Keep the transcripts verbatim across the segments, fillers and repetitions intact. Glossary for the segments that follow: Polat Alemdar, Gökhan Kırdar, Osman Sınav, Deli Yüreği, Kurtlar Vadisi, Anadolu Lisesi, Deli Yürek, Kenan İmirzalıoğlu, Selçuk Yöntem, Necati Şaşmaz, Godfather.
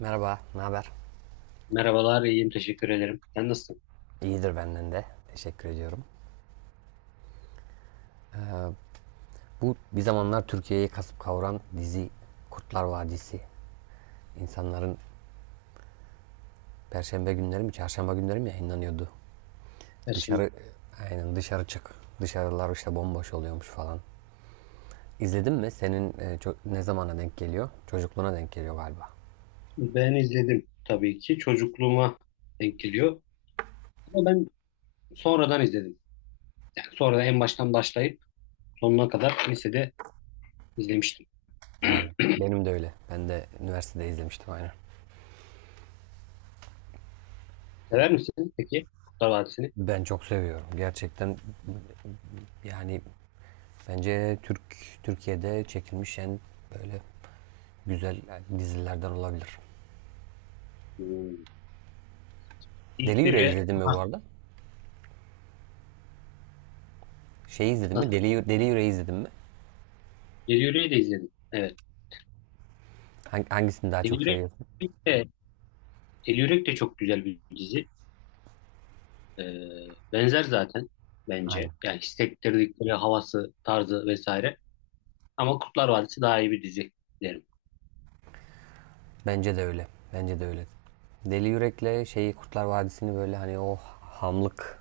Merhaba, ne haber? Merhabalar, iyiyim. Teşekkür ederim. Sen nasılsın? İyidir benden de. Teşekkür ediyorum. Bu bir zamanlar Türkiye'yi kasıp kavuran dizi Kurtlar Vadisi. İnsanların perşembe günleri mi, çarşamba günleri mi yayınlanıyordu? Ersin Dışarı, aynen dışarı çık. Dışarılar işte bomboş oluyormuş falan. İzledin mi? Senin e, ço- ne zamana denk geliyor? Çocukluğuna denk geliyor galiba. ben. Ben izledim tabii ki. Çocukluğuma denk geliyor. Ama ben sonradan izledim. Yani sonradan en baştan başlayıp sonuna kadar lisede izlemiştim. Aynen. Benim de öyle. Ben de üniversitede izlemiştim aynen. Sever misin peki Kurtlar Vadisi'ni? Ben çok seviyorum. Gerçekten yani bence Türk Türkiye'de çekilmiş en böyle güzel yani dizilerden olabilir. Hmm. Deli İlk Yüreği biri izledin mi bu ah, arada? Şeyi izledin ah, mi? Deli, Deli Yüreği izledin mi? Deli Yürek'i de izledim. Evet. Hangisini daha Deli çok Yürek seviyorsun? de, Deli Yürek de çok güzel bir dizi. Ee, Benzer zaten bence. Aynen. Yani hissettirdikleri havası, tarzı vesaire. Ama Kurtlar Vadisi daha iyi bir dizi derim. Bence de öyle. Bence de öyle. Deli Yürek'le şeyi Kurtlar Vadisi'ni böyle hani o hamlık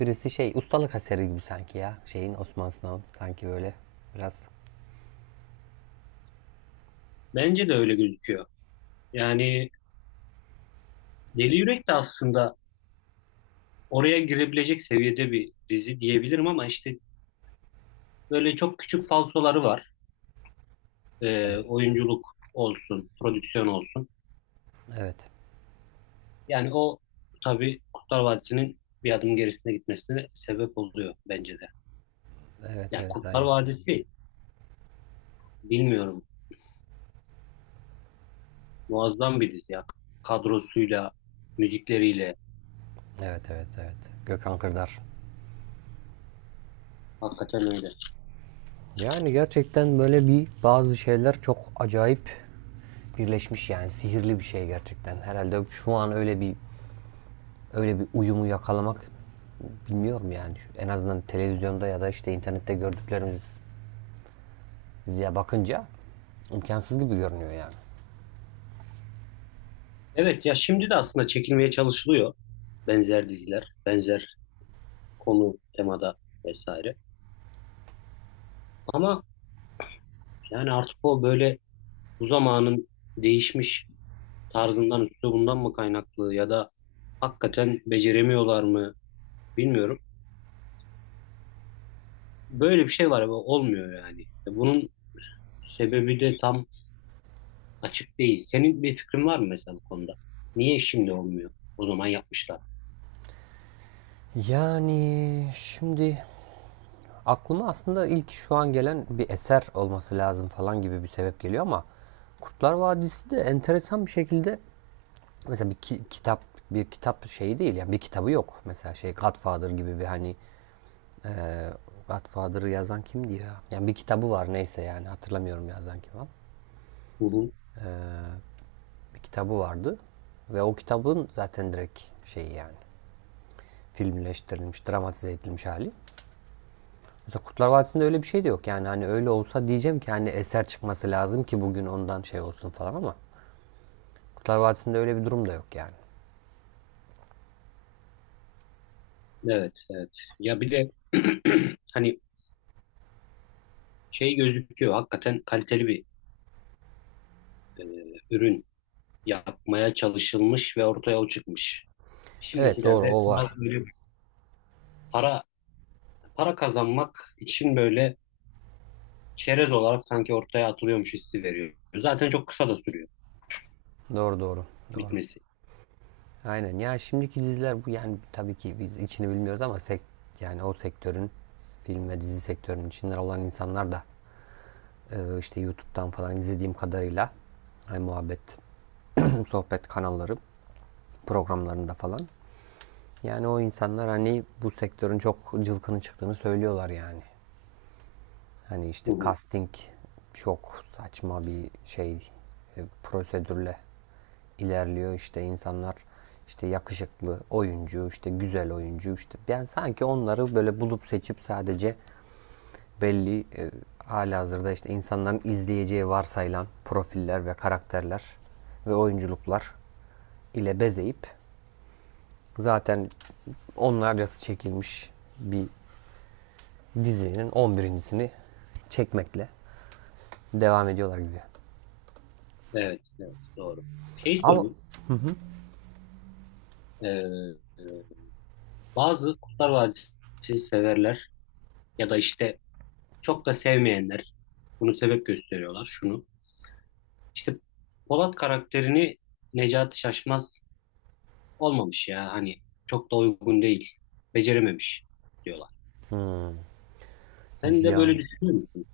birisi şey ustalık eseri gibi sanki ya. Şeyin Osman Sınav'ın sanki böyle biraz. Bence de öyle gözüküyor. Yani Deli Yürek de aslında oraya girebilecek seviyede bir dizi diyebilirim ama işte böyle çok küçük falsoları var. Ee, Evet. Oyunculuk olsun, prodüksiyon olsun. Evet. Yani o tabii Kurtlar Vadisi'nin bir adım gerisine gitmesine sebep oluyor bence de. Evet, Yani evet, Kurtlar aynen. Vadisi bilmiyorum muazzam bir dizi ya. Kadrosuyla, müzikleriyle Evet, evet, evet. Gökhan Kırdar. hakikaten öyle. Yani gerçekten böyle bir bazı şeyler çok acayip birleşmiş yani sihirli bir şey gerçekten. Herhalde şu an öyle bir öyle bir uyumu yakalamak bilmiyorum yani. En azından televizyonda ya da işte internette gördüklerimiz diye bakınca imkansız gibi görünüyor yani. Evet ya şimdi de aslında çekilmeye çalışılıyor benzer diziler, benzer konu, temada vesaire. Ama yani artık o böyle bu zamanın değişmiş tarzından, üslubundan mı kaynaklı ya da hakikaten beceremiyorlar mı bilmiyorum. Böyle bir şey var ama olmuyor yani. E, Bunun sebebi de tam açık değil. Senin bir fikrin var mı mesela bu konuda? Niye şimdi olmuyor? O zaman yapmışlar. Yani şimdi aklıma aslında ilk şu an gelen bir eser olması lazım falan gibi bir sebep geliyor ama Kurtlar Vadisi de enteresan bir şekilde mesela bir ki- kitap bir kitap şeyi değil yani bir kitabı yok. Mesela şey Godfather gibi bir hani Godfather'ı yazan kimdi ya? Yani bir kitabı var neyse yani hatırlamıyorum yazan kim ama. Hı hı. Bir kitabı vardı ve o kitabın zaten direkt şeyi yani filmleştirilmiş, dramatize edilmiş hali. Mesela Kurtlar Vadisi'nde öyle bir şey de yok. Yani hani öyle olsa diyeceğim ki hani eser çıkması lazım ki bugün ondan şey olsun falan ama Kurtlar Vadisi'nde öyle bir durum da yok yani. Evet, evet. Ya bir de hani şey gözüküyor. Hakikaten kaliteli bir e, ürün yapmaya çalışılmış ve ortaya o çıkmış. Evet, doğru, Şimdikilerde o var. biraz böyle para para kazanmak için böyle çerez olarak sanki ortaya atılıyormuş hissi veriyor. Zaten çok kısa da sürüyor Doğru, doğru. Doğru. bitmesi. Aynen. Ya şimdiki diziler bu yani tabii ki biz içini bilmiyoruz ama sek yani o sektörün film ve dizi sektörünün içinden olan insanlar da Ee, işte YouTube'dan falan izlediğim kadarıyla hani muhabbet, sohbet kanalları programlarında falan. Yani o insanlar hani bu sektörün çok cılkını çıktığını söylüyorlar yani. Hani Hı işte hı. casting çok saçma bir şey e, prosedürle ilerliyor işte insanlar işte yakışıklı oyuncu, işte güzel oyuncu, işte ben sanki onları böyle bulup seçip sadece belli e, halihazırda işte insanların izleyeceği varsayılan profiller ve karakterler ve oyunculuklar ile bezeyip zaten onlarcası çekilmiş bir dizinin on birincisini çekmekle devam ediyorlar gibi. Evet, evet doğru. Şey Ama sorayım. Ee, e, Bazı Kurtlar Vadisi severler ya da işte çok da sevmeyenler bunu sebep gösteriyorlar şunu. İşte Polat karakterini Necati Şaşmaz olmamış ya hani çok da uygun değil. Becerememiş diyorlar. Sen de böyle ya düşünüyor musun?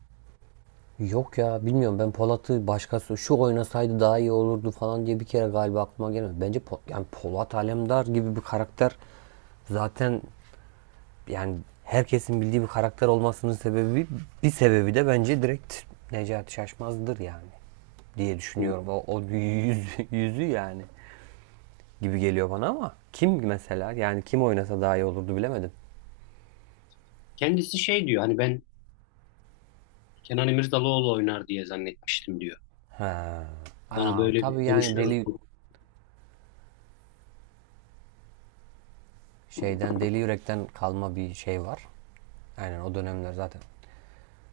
yok ya bilmiyorum, ben Polat'ı başkası şu oynasaydı daha iyi olurdu falan diye bir kere galiba aklıma gelmedi. Bence Po- yani Polat Alemdar gibi bir karakter zaten yani herkesin bildiği bir karakter olmasının sebebi, bir sebebi de bence direkt Necati Şaşmaz'dır yani diye Hı. düşünüyorum. O, o yüz, yüzü yani gibi geliyor bana ama kim mesela yani kim oynasa daha iyi olurdu bilemedim. Kendisi şey diyor hani ben Kenan İmirzalıoğlu oynar diye zannetmiştim diyor. Bana Aa, böyle tabii bir yani konuşuyoruz. deli şeyden deli yürekten kalma bir şey var. Aynen o dönemler zaten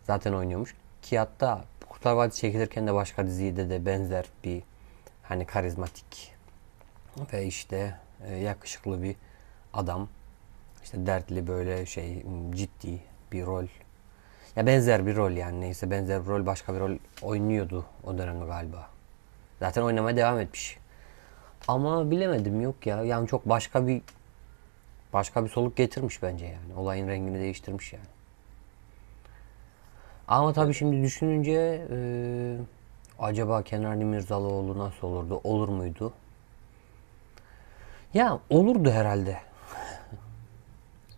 zaten oynuyormuş. Ki hatta Kurtlar Vadisi çekilirken de başka dizide de benzer bir hani karizmatik ve işte e, yakışıklı bir adam, İşte dertli böyle şey, hmm, ciddi bir rol. Ya benzer bir rol yani neyse benzer bir rol, başka bir rol oynuyordu o dönemde galiba. Zaten oynamaya devam etmiş. Ama bilemedim yok ya. Yani çok başka bir başka bir soluk getirmiş bence yani. Olayın rengini değiştirmiş yani. Ama tabii Evet, şimdi düşününce e, acaba Kenarlı Mirzalıoğlu nasıl olurdu? Olur muydu? Ya olurdu herhalde.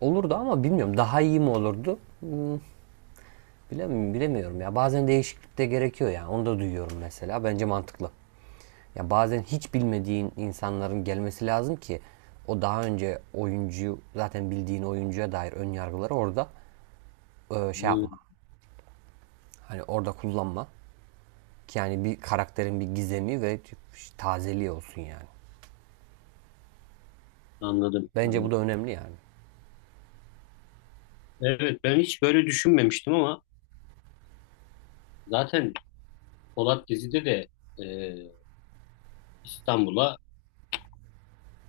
Olurdu ama bilmiyorum, daha iyi mi olurdu? Bilemiyorum, bilemiyorum ya. Bazen değişiklik de gerekiyor yani. Onu da duyuyorum mesela. Bence mantıklı. Ya bazen hiç bilmediğin insanların gelmesi lazım ki o daha önce oyuncuyu, zaten bildiğin oyuncuya dair ön yargıları orada e, şey hı, yapma. Hani orada kullanma. Ki yani bir karakterin bir gizemi ve tazeliği olsun yani. anladım, Bence bu anladım. da önemli yani. Evet ben hiç böyle düşünmemiştim ama zaten Polat dizide de e, İstanbul'a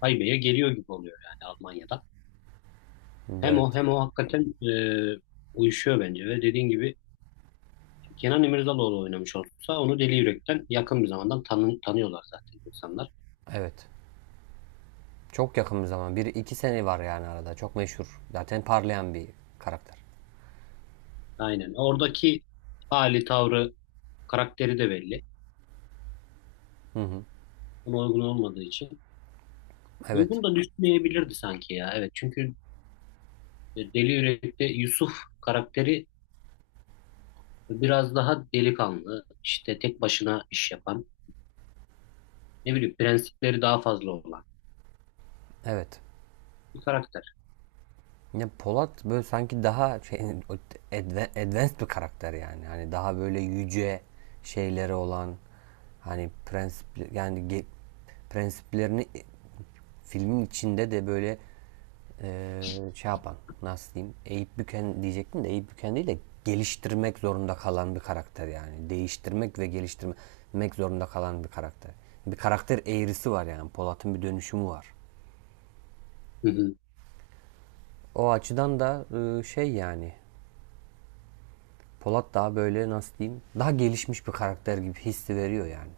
haybeye geliyor gibi oluyor yani Almanya'da. Hem o Evet. hem o hakikaten e, uyuşuyor bence ve dediğin gibi Kenan İmirzalıoğlu oynamış olsa onu Deli Yürek'ten yakın bir zamandan tanı- tanıyorlar zaten insanlar. Evet. Çok yakın bir zaman. Bir iki sene var yani arada. Çok meşhur. Zaten parlayan bir karakter. Aynen. Oradaki hali, tavrı, karakteri de belli. Hı hı. Ama uygun olmadığı için. Evet. Uygun da düşünmeyebilirdi sanki ya. Evet çünkü e, Deli Yürek'te Yusuf karakteri biraz daha delikanlı, işte tek başına iş yapan, ne bileyim prensipleri daha fazla olan Evet. bir karakter. Ya Polat böyle sanki daha şey, advanced bir karakter yani. Hani daha böyle yüce şeyleri olan, hani prensip yani ge- prensiplerini e, filmin içinde de böyle eee, şey yapan, nasıl diyeyim, eğip büken diyecektim de eğip büken değil de geliştirmek zorunda kalan bir karakter yani. Değiştirmek ve geliştirmek zorunda kalan bir karakter. Bir karakter eğrisi var yani. Polat'ın bir dönüşümü var. Hı hı. O açıdan da eee, şey yani Polat daha böyle nasıl diyeyim, daha gelişmiş bir karakter gibi hissi veriyor yani.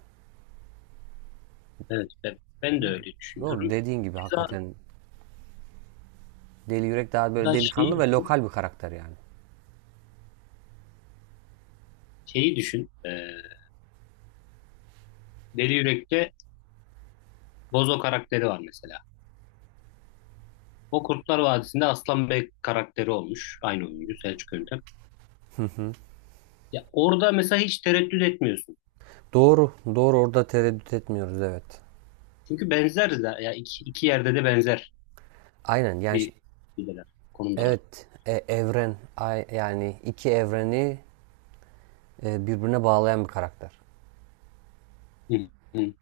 Evet ben, ben de öyle Doğru düşünüyorum. dediğin gibi Keza hakikaten Deli Yürek daha böyle da delikanlı şeyi, ve lokal bir karakter yani. şeyi düşün. e, Deli Yürek'te Bozo karakteri var mesela. O Kurtlar Vadisi'nde Aslan Bey karakteri olmuş. Aynı oyuncu Selçuk Yöntem. Ya orada mesela hiç tereddüt etmiyorsun. Doğru, doğru, orada tereddüt etmiyoruz, evet. Çünkü benzer de ya iki, iki yerde de benzer Aynen yani, bir şeydeler, konumdalar. evet, e, evren yani iki evreni e, birbirine bağlayan bir karakter. Hı, hı,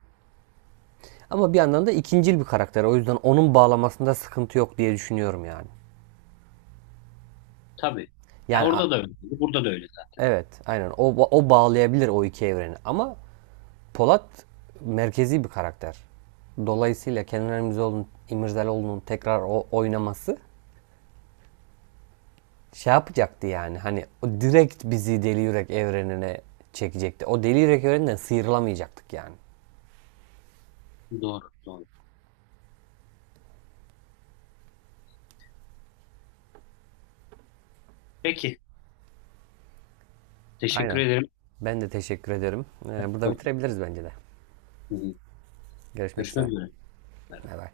Ama bir yandan da ikincil bir karakter, o yüzden onun bağlamasında sıkıntı yok diye düşünüyorum yani. tabii. Ya Yani a- orada da öyle. Burada da öyle zaten. evet, aynen, o, o bağlayabilir o iki evreni ama Polat merkezi bir karakter. Dolayısıyla Kenan İmirzalıoğlu'nun İmirzalıoğlu'nun tekrar o oynaması şey yapacaktı yani. Hani o direkt bizi Deli Yürek evrenine çekecekti. O Deli Yürek evreninden sıyrılamayacaktık yani. Doğru, doğru. Peki. Teşekkür Aynen. ederim. Ben de teşekkür ederim. Ee, burada Hı, bitirebiliriz bence de. hı. Görüşmek Görüşmek üzere. üzere. Bay bay.